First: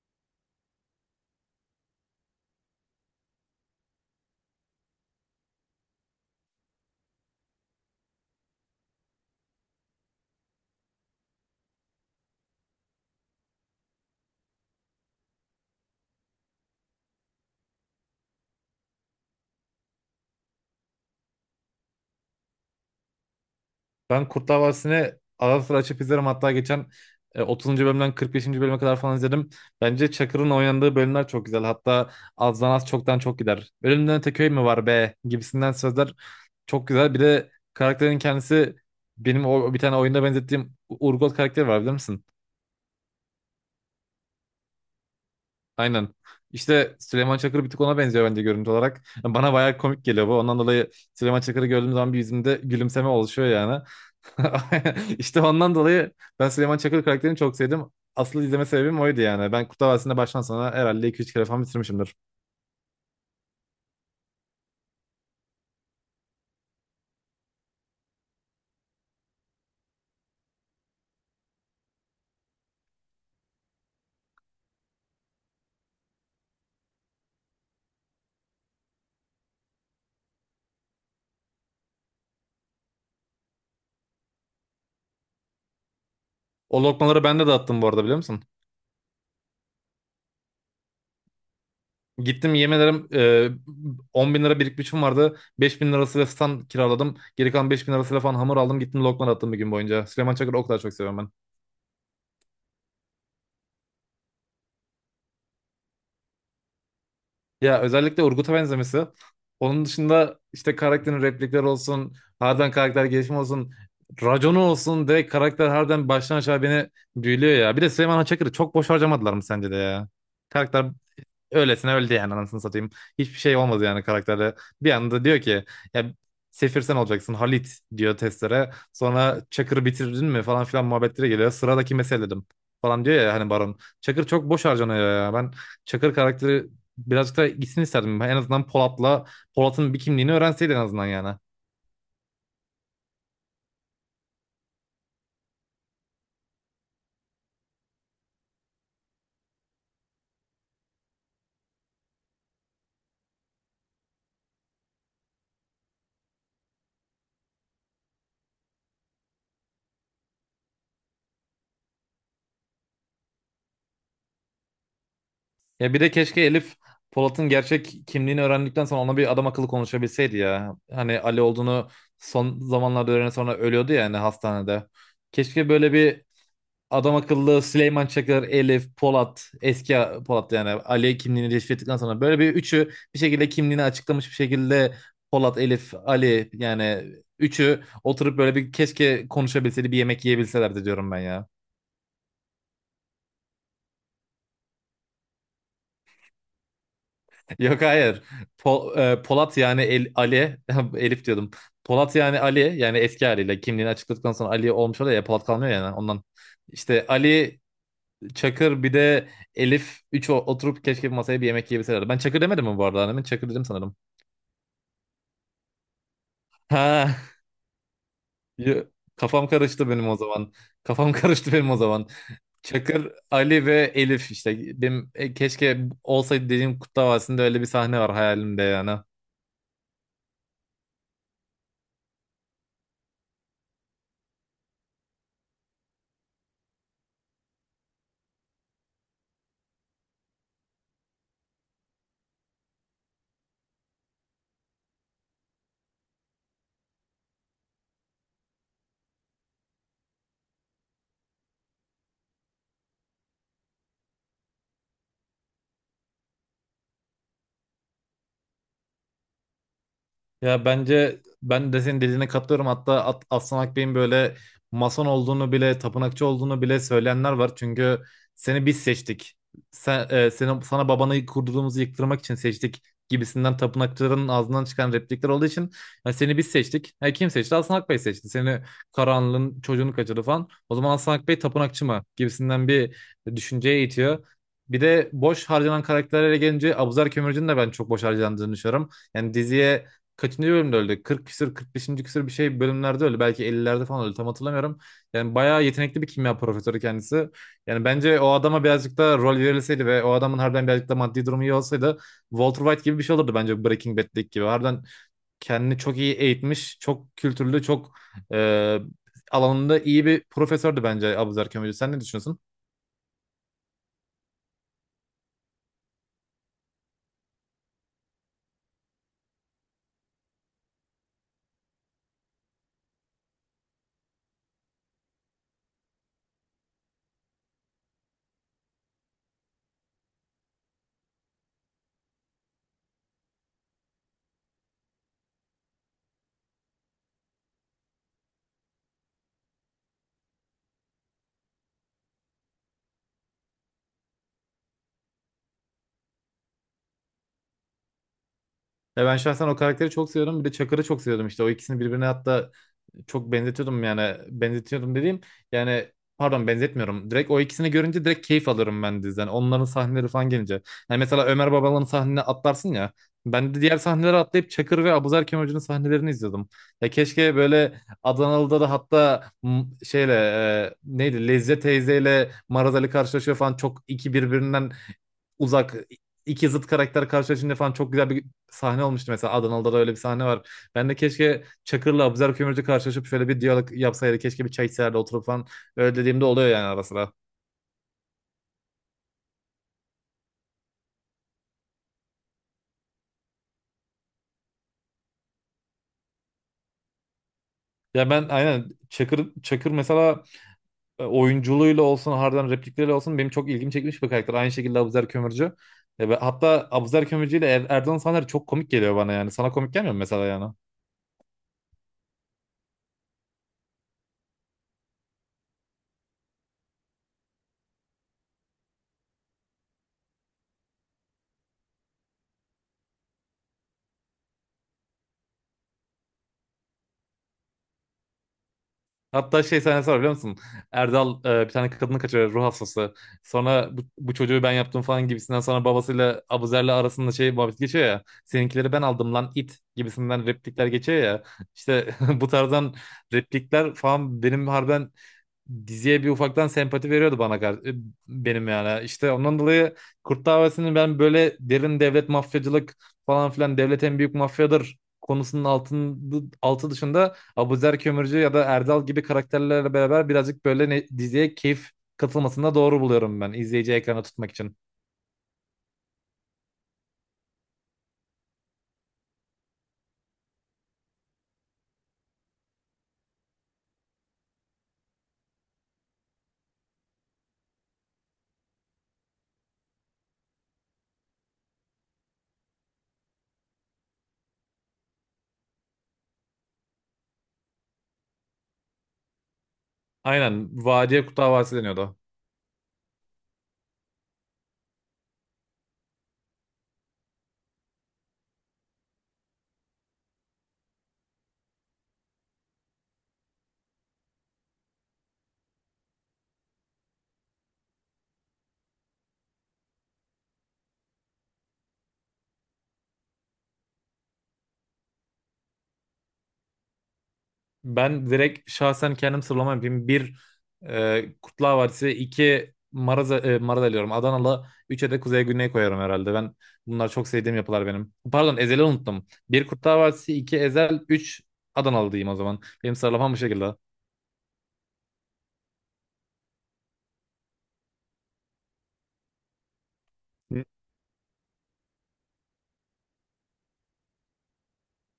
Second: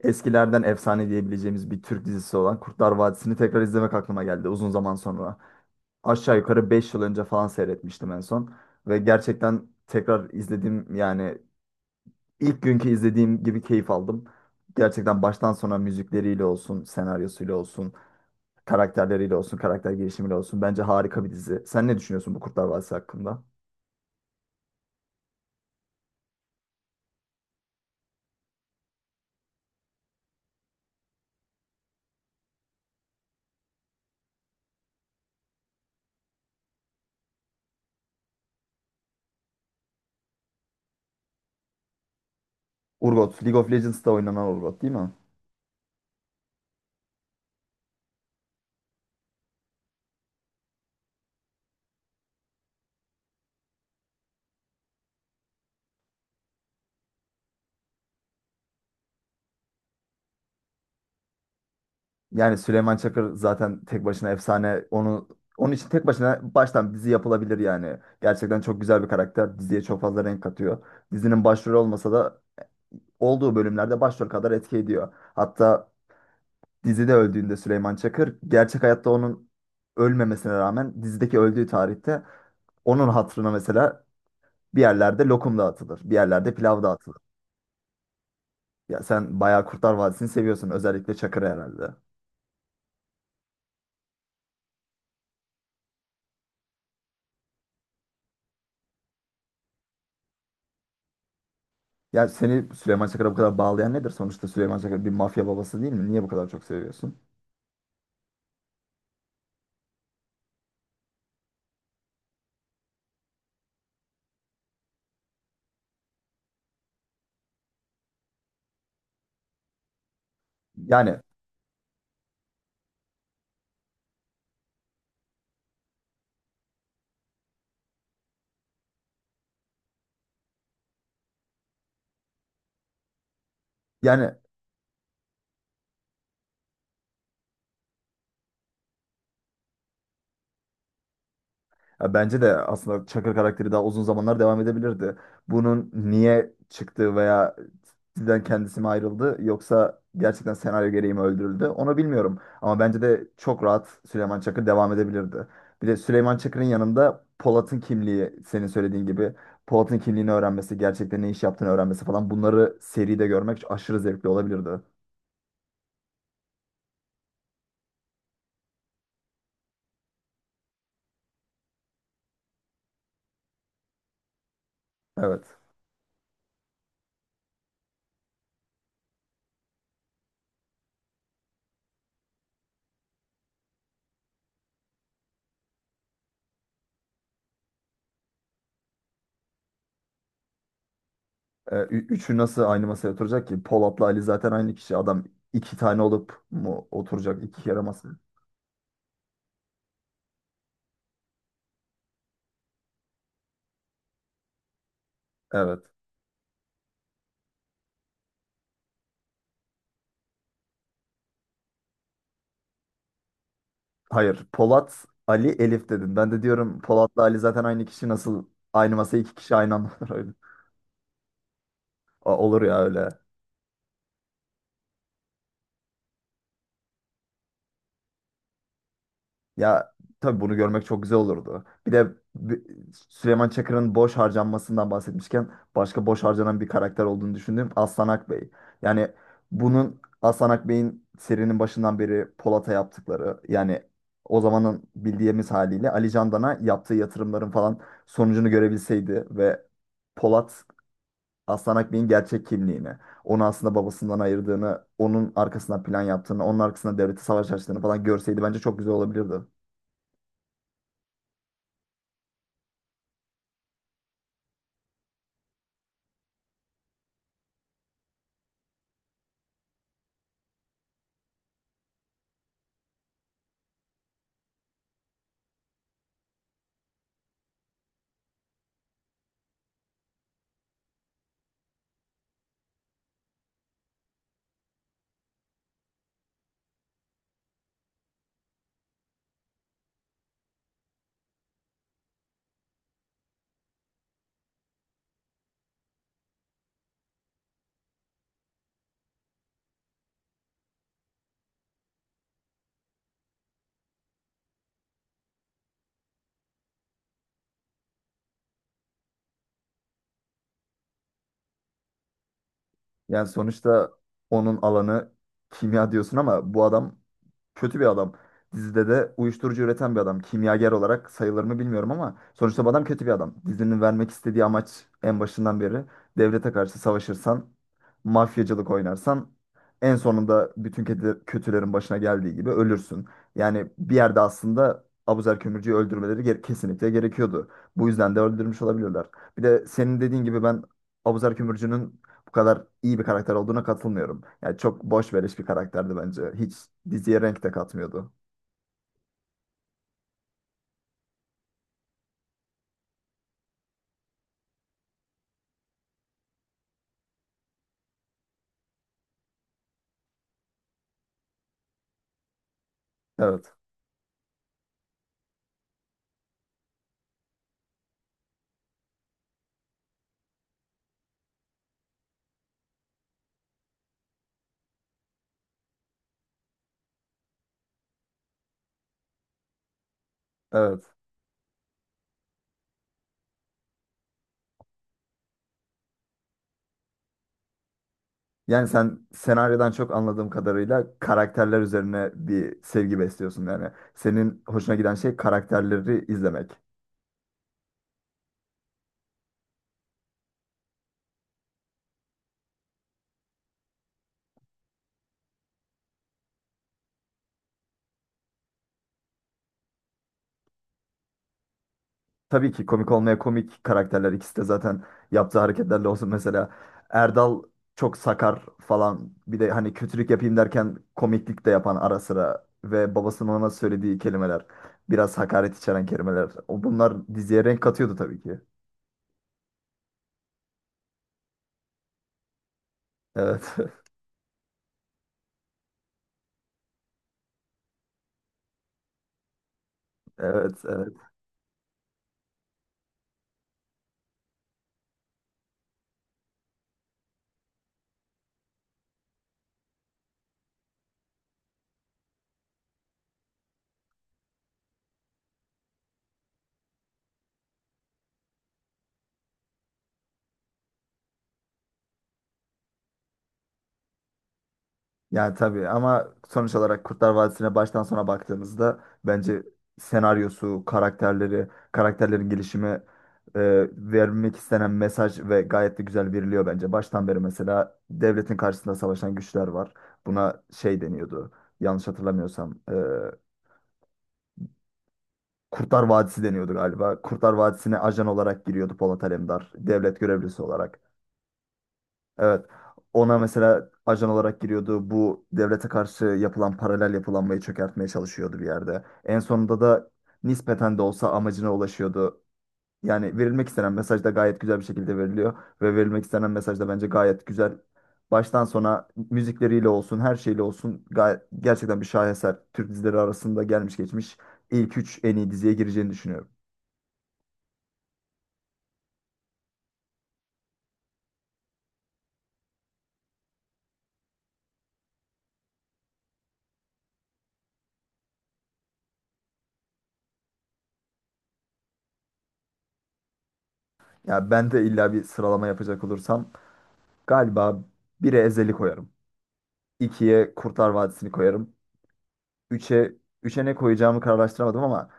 Eskilerden efsane diyebileceğimiz bir Türk dizisi olan Kurtlar Vadisi'ni tekrar izlemek aklıma geldi uzun zaman sonra. Aşağı yukarı 5 yıl önce falan seyretmiştim en son. Ve gerçekten tekrar izlediğim yani ilk günkü izlediğim gibi keyif aldım. Gerçekten baştan sona müzikleriyle olsun, senaryosuyla olsun, karakterleriyle olsun, karakter gelişimiyle olsun. Bence harika bir dizi. Sen ne düşünüyorsun bu Kurtlar Vadisi hakkında? Ben Kurtlar Vadisi'ni ara sıra açıp izlerim. Hatta geçen 30. bölümden 45. bölüme kadar falan izledim. Bence Çakır'ın oynandığı bölümler çok güzel. Hatta azdan az çoktan çok gider. Ölümden öte köy mü var be gibisinden sözler çok güzel. Bir de karakterin kendisi benim o bir tane oyunda benzettiğim Urgot karakteri var bilir misin? Urgot, League of Legends'ta oynanan Urgot değil mi? Aynen. İşte Süleyman Çakır bir tık ona benziyor bence görüntü olarak. Yani bana bayağı komik geliyor bu. Ondan dolayı Süleyman Çakır'ı gördüğüm zaman bir yüzümde gülümseme oluşuyor yani. İşte ondan dolayı ben Süleyman Çakır karakterini çok sevdim. Asıl izleme sebebim oydu yani. Ben Kurtlar Vadisi'nde baştan sona herhalde 2-3 kere falan bitirmişimdir. Yani Süleyman Çakır zaten tek başına efsane. Onu onun için tek başına baştan dizi yapılabilir yani. Gerçekten çok güzel bir karakter. Diziye çok fazla renk katıyor. Dizinin başrolü olmasa da olduğu bölümlerde başrol kadar etki ediyor. Hatta dizide öldüğünde Süleyman Çakır gerçek hayatta onun ölmemesine rağmen dizideki öldüğü tarihte onun hatırına mesela bir yerlerde lokum dağıtılır. Bir yerlerde O pilav dağıtılır. lokmaları ben de dağıttım bu arada biliyor musun? Ya sen bayağı Kurtlar Vadisi'ni seviyorsun, özellikle Çakır'ı herhalde. Gittim yemin ederim 10 bin lira birikmişim vardı. 5 bin lirasıyla stand kiraladım. Geri kalan 5 bin lirasıyla falan hamur aldım. Gittim lokma dağıttım bir gün boyunca. Süleyman Çakır'ı o kadar çok seviyorum ben. Ya seni Süleyman Çakır'a bu kadar bağlayan nedir? Sonuçta Süleyman Çakır bir mafya babası değil mi? Niye bu kadar çok seviyorsun? Ya özellikle Urgut'a benzemesi. Onun dışında işte karakterin replikleri olsun, harbiden karakter gelişimi olsun, raconu olsun, direkt karakter harbiden baştan aşağı beni büyülüyor ya. Bir de Süleyman Haçakır'ı çok boş harcamadılar mı sence de ya? Karakter Yani. Öylesine öldü yani anasını satayım. Hiçbir şey olmadı yani karakterle. Bir anda diyor ki ya, Sefir sen olacaksın Halit diyor testlere. Sonra Çakır'ı bitirdin mi falan filan muhabbetlere geliyor. Sıradaki meseledim falan diyor ya hani Baron. Çakır yani çok boş harcanıyor ya. Ben Çakır karakteri birazcık da gitsin isterdim. En azından Polat'la Polat'ın bir kimliğini öğrenseydi en azından yani. ya bence de aslında Çakır karakteri daha uzun zamanlar devam edebilirdi. Bunun niye çıktığı veya sizden kendisi mi ayrıldı yoksa gerçekten senaryo gereği mi öldürüldü? Onu bilmiyorum. Ama bence de çok rahat Süleyman Çakır devam edebilirdi. Bir de Süleyman Çakır'ın yanında Polat'ın kimliği senin söylediğin gibi Polat'ın kimliğini öğrenmesi, gerçekten ne iş yaptığını öğrenmesi falan bunları seride görmek aşırı zevkli olabilirdi. Ya bir de keşke Elif Polat'ın gerçek kimliğini öğrendikten sonra ona bir adam akıllı konuşabilseydi ya. Hani Ali olduğunu son zamanlarda öğrenen sonra ölüyordu ya hani hastanede. Evet. Keşke böyle bir adam akıllı Süleyman Çakır, Elif, Polat, eski Polat yani Ali kimliğini keşfettikten sonra böyle bir üçü bir şekilde kimliğini açıklamış bir şekilde Polat, Elif, Ali yani üçü oturup böyle bir keşke konuşabilseydi bir yemek yiyebilselerdi diyorum ben ya. Üçü nasıl aynı masaya oturacak ki? Polat'la Ali zaten aynı kişi. Adam iki tane olup mu oturacak iki kere Yok masaya? hayır. Polat yani Ali, Elif diyordum. Polat yani Ali yani eski haliyle kimliğini açıkladıktan sonra Ali olmuş oluyor ya, Polat kalmıyor Evet. yani ondan. İşte Ali, Çakır bir de Elif oturup keşke bir masaya bir yemek yiyebilselerdi. Ben Çakır demedim mi bu arada annemin? Çakır dedim sanırım. Hayır. Polat, Ali, Elif dedin. Ben de diyorum Polat'la Ha, Ali zaten aynı kişi. Nasıl yo- aynı masaya iki kafam kişi aynı karıştı anda benim o oturuyor? zaman. Kafam karıştı benim o zaman. Olur ya öyle. Çakır, Ali ve Elif işte. Benim, keşke olsaydı dediğim Kurtlar Vadisi'nde öyle bir sahne var hayalimde yani. Ya tabii bunu görmek çok güzel olurdu. Bir de bi- Süleyman Çakır'ın boş harcanmasından bahsetmişken başka boş harcanan bir karakter olduğunu düşündüğüm Aslan Akbey. Yani bunun Aslan Akbey'in serinin başından beri Polat'a yaptıkları yani o zamanın bildiğimiz haliyle Ali Candan'a yaptığı yatırımların falan sonucunu görebilseydi ve Polat Aslan Akbey'in gerçek kimliğini, onu aslında babasından ayırdığını, onun arkasından plan yaptığını, onun arkasına devleti savaş açtığını falan görseydi bence çok güzel olabilirdi. Ya bence ben de senin dediğine katılıyorum. Hatta Aslan Akbey'in böyle mason olduğunu bile, tapınakçı olduğunu bile söyleyenler var. Çünkü seni biz seçtik. Sen, senin, sana babanı kurduğumuzu yıktırmak için seçtik gibisinden tapınakçıların ağzından çıkan replikler olduğu için "Ya seni biz seçtik. Ha, kim seçti? Aslan Akbey seçti. Seni karanlığın çocuğunu kaçırdı falan. O zaman Aslan Akbey tapınakçı mı?" gibisinden bir düşünceye itiyor. Bir de boş harcanan karakterlere gelince Abuzer Kömürcü'nün de ben çok boş harcandığını düşünüyorum. Yani diziye kaçıncı bölümde öldü? 40 küsür 45. küsür bir şey bölümlerde öldü. Belki 50'lerde falan öldü. Tam hatırlamıyorum. Yani bayağı yetenekli bir kimya profesörü kendisi. Yani bence o adama birazcık da rol verilseydi ve o adamın harbiden birazcık da maddi durumu iyi olsaydı Walter White gibi bir şey olurdu bence, Breaking Bad'deki gibi. Harbiden kendini çok iyi eğitmiş, çok kültürlü, çok e, alanında iyi bir profesördü bence Abuzer Kömürcü. Sen ne düşünüyorsun? Yani sonuçta onun alanı kimya diyorsun ama bu adam kötü bir adam. Dizide de uyuşturucu üreten bir adam. Kimyager olarak sayılır mı bilmiyorum ama sonuçta bu adam kötü bir adam. Dizinin vermek istediği amaç en başından beri devlete karşı savaşırsan, mafyacılık oynarsan en sonunda bütün kötülerin başına geldiği gibi ölürsün. Yani bir yerde aslında Abuzer Kömürcü'yü öldürmeleri kesinlikle gerekiyordu. Bu yüzden de öldürmüş olabilirler. Bir de senin dediğin gibi ben Abuzer Kömürcü'nün bu kadar iyi bir karakter olduğuna katılmıyorum. Yani çok boş veriş bir karakterdi bence. Hiç diziye renk de katmıyordu. Ya ben şahsen o karakteri çok seviyorum. Bir de Çakır'ı çok seviyordum işte. O ikisini birbirine hatta çok benzetiyordum, yani benzetiyordum dediğim yani, pardon, benzetmiyorum. Direkt o ikisini görünce direkt keyif alırım ben diziden. Onların sahneleri falan gelince. Yani mesela Ömer Babalan'ın sahnene atlarsın ya. Evet, Ben de diğer sahneleri atlayıp Çakır ve Abuzer Hoca'nın sahnelerini izliyordum. Ya keşke böyle Adanalı'da da, hatta şeyle, neydi, Lezze teyzeyle Maraz Ali karşılaşıyor falan, çok iki birbirinden uzak iki zıt karakter karşılaşınca falan çok güzel bir sahne olmuştu mesela, Adanalı'da da öyle bir sahne var. evet. Ben de keşke Çakır'la Abuzer Kömürcü karşılaşıp şöyle bir diyalog yapsaydı. Keşke bir çay içeride oturup falan, öyle dediğimde oluyor yani ara sıra. Yani sen senaryodan çok anladığım kadarıyla karakterler üzerine bir sevgi besliyorsun yani. Senin hoşuna giden şey karakterleri izlemek. Ya ben aynen Çakır mesela, oyunculuğuyla olsun harbiden replikleriyle olsun benim çok ilgimi çekmiş bir karakter. Aynı şekilde Abuzer Kömürcü. Ve hatta Abuzer Kömürcü ile Erdoğan Saner çok komik geliyor bana yani. Sana komik gelmiyor mu mesela yani? Tabii ki komik olmaya komik karakterler ikisi de zaten yaptığı hareketlerle olsun, mesela Erdal çok sakar falan, bir de hani kötülük yapayım derken komiklik de yapan ara sıra ve babasının ona söylediği kelimeler biraz hakaret içeren kelimeler, o bunlar diziye renk katıyordu tabii ki. Hatta şey sahnesi var biliyor musun? Erdal bir tane kadını kaçırıyor ruh hastası. Evet Sonra bu, bu çocuğu ben yaptım falan gibisinden, sonra babasıyla, Abuzer'le arasında şey muhabbet geçiyor ya. Seninkileri ben aldım lan it gibisinden evet, replikler evet. geçiyor ya. İşte bu tarzdan replikler falan benim harbiden diziye bir ufaktan sempati veriyordu bana, benim yani. İşte ondan dolayı Kurt Vadisi'nin ben böyle derin devlet mafyacılık falan filan, devlet en büyük mafyadır konusunun altı dışında Abuzer Kömürcü ya da Erdal gibi karakterlerle beraber birazcık böyle diziye keyif katılmasında doğru buluyorum ben, izleyici ekrana tutmak için. Yani tabii ama sonuç olarak Kurtlar Vadisi'ne baştan sona baktığımızda bence senaryosu, karakterleri, karakterlerin gelişimi, vermek istenen mesaj ve gayet de güzel veriliyor bence. Baştan beri mesela devletin karşısında savaşan güçler var. Buna şey deniyordu. Yanlış hatırlamıyorsam, Kurtlar Vadisi deniyordu galiba. Kurtlar Vadisi'ne ajan olarak giriyordu Polat Alemdar, devlet görevlisi Aynen olarak. Vadiye Kurt Davası deniyordu. Evet. Ona mesela ajan olarak giriyordu. Bu devlete karşı yapılan paralel yapılanmayı çökertmeye çalışıyordu bir yerde. En sonunda da nispeten de olsa amacına ulaşıyordu. Yani verilmek istenen mesaj da gayet güzel bir şekilde veriliyor. Ve verilmek istenen mesaj da bence gayet güzel. Baştan sona müzikleriyle olsun, her şeyle olsun gayet, gerçekten bir şaheser. Türk dizileri arasında gelmiş geçmiş ilk üç en iyi diziye gireceğini düşünüyorum. Ben direkt şahsen kendim sıralama yapayım. Bir, Kurtlar Vadisi; iki, Maraz, Maraz diyorum, Adanalı; üçe de Kuzey Güney koyarım herhalde. Ben bunlar çok sevdiğim yapılar benim. Pardon, Ezel'i unuttum. Bir Kurtlar Vadisi, iki Ezel, üç Adanalı diyeyim o zaman. Benim sıralamam bu şekilde. Ya ben de illa bir sıralama yapacak olursam galiba 1'e Ezel'i koyarım. 2'ye Kurtlar Vadisi'ni koyarım. üçe 3'e ne koyacağımı kararlaştıramadım ama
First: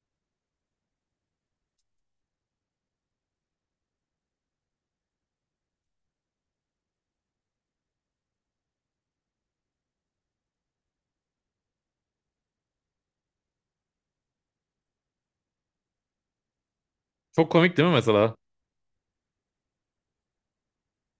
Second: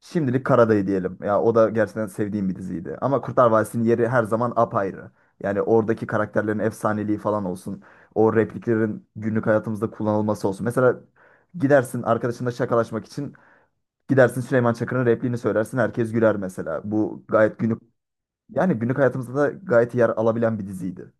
şimdilik Karadayı diyelim. Ya o da gerçekten sevdiğim bir diziydi. Ama Kurtlar Vadisi'nin yeri her zaman apayrı. Yani oradaki karakterlerin efsaneliği falan olsun. O repliklerin günlük hayatımızda kullanılması olsun. Mesela gidersin arkadaşınla şakalaşmak için, gidersin Süleyman Çakır'ın repliğini söylersin, herkes güler mesela. Bu Çok gayet komik günlük, değil mi mesela? yani günlük hayatımızda da gayet yer alabilen bir diziydi.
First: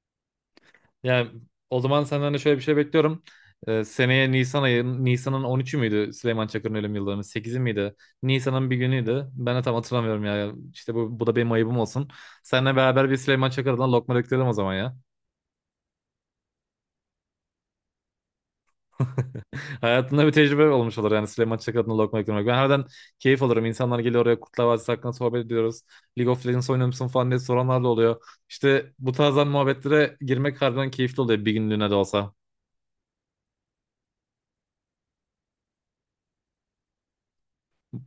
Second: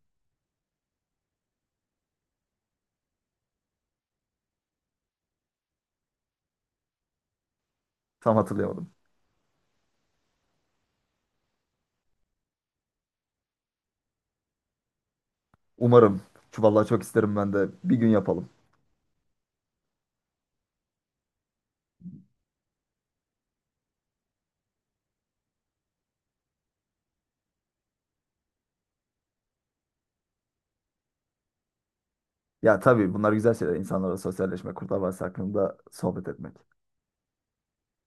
Yani o zaman senden de şöyle bir şey bekliyorum. Seneye Nisan ayı, Nisan'ın 13'ü müydü Süleyman Çakır'ın ölüm yıldönümü? 8'i miydi? Tam Nisan'ın bir hatırlayamadım. günüydü. Ben de tam hatırlamıyorum ya. İşte bu da benim ayıbım olsun. Seninle beraber bir Süleyman Çakır'dan lokma döktürelim o zaman ya. Umarım. Şu vallahi çok isterim ben de. Bir gün yapalım. Hayatında bir tecrübe olmuş olur yani, Süleyman Çakır'dan lokma döktürmek. Ben herden keyif alırım. İnsanlar geliyor oraya, Kurtlar Vadisi hakkında sohbet ediyoruz. League of Legends oynuyor musun falan diye soranlar da oluyor. İşte bu tarzdan muhabbetlere girmek harbiden keyifli oluyor bir günlüğüne de olsa. Ya tabii bunlar güzel şeyler. İnsanlarla sosyalleşmek, Kurtlar Vadisi hakkında sohbet etmek.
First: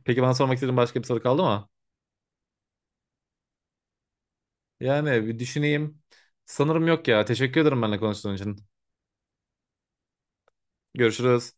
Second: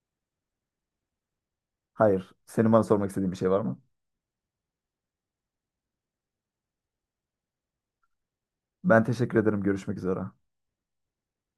Peki bana sormak istediğin başka bir soru kaldı mı? Hayır, senin bana sormak istediğin bir şey var mı? Yani bir düşüneyim. Sanırım yok ya. Teşekkür ederim benimle konuştuğun için. Ben teşekkür ederim. Görüşmek üzere. Görüşürüz.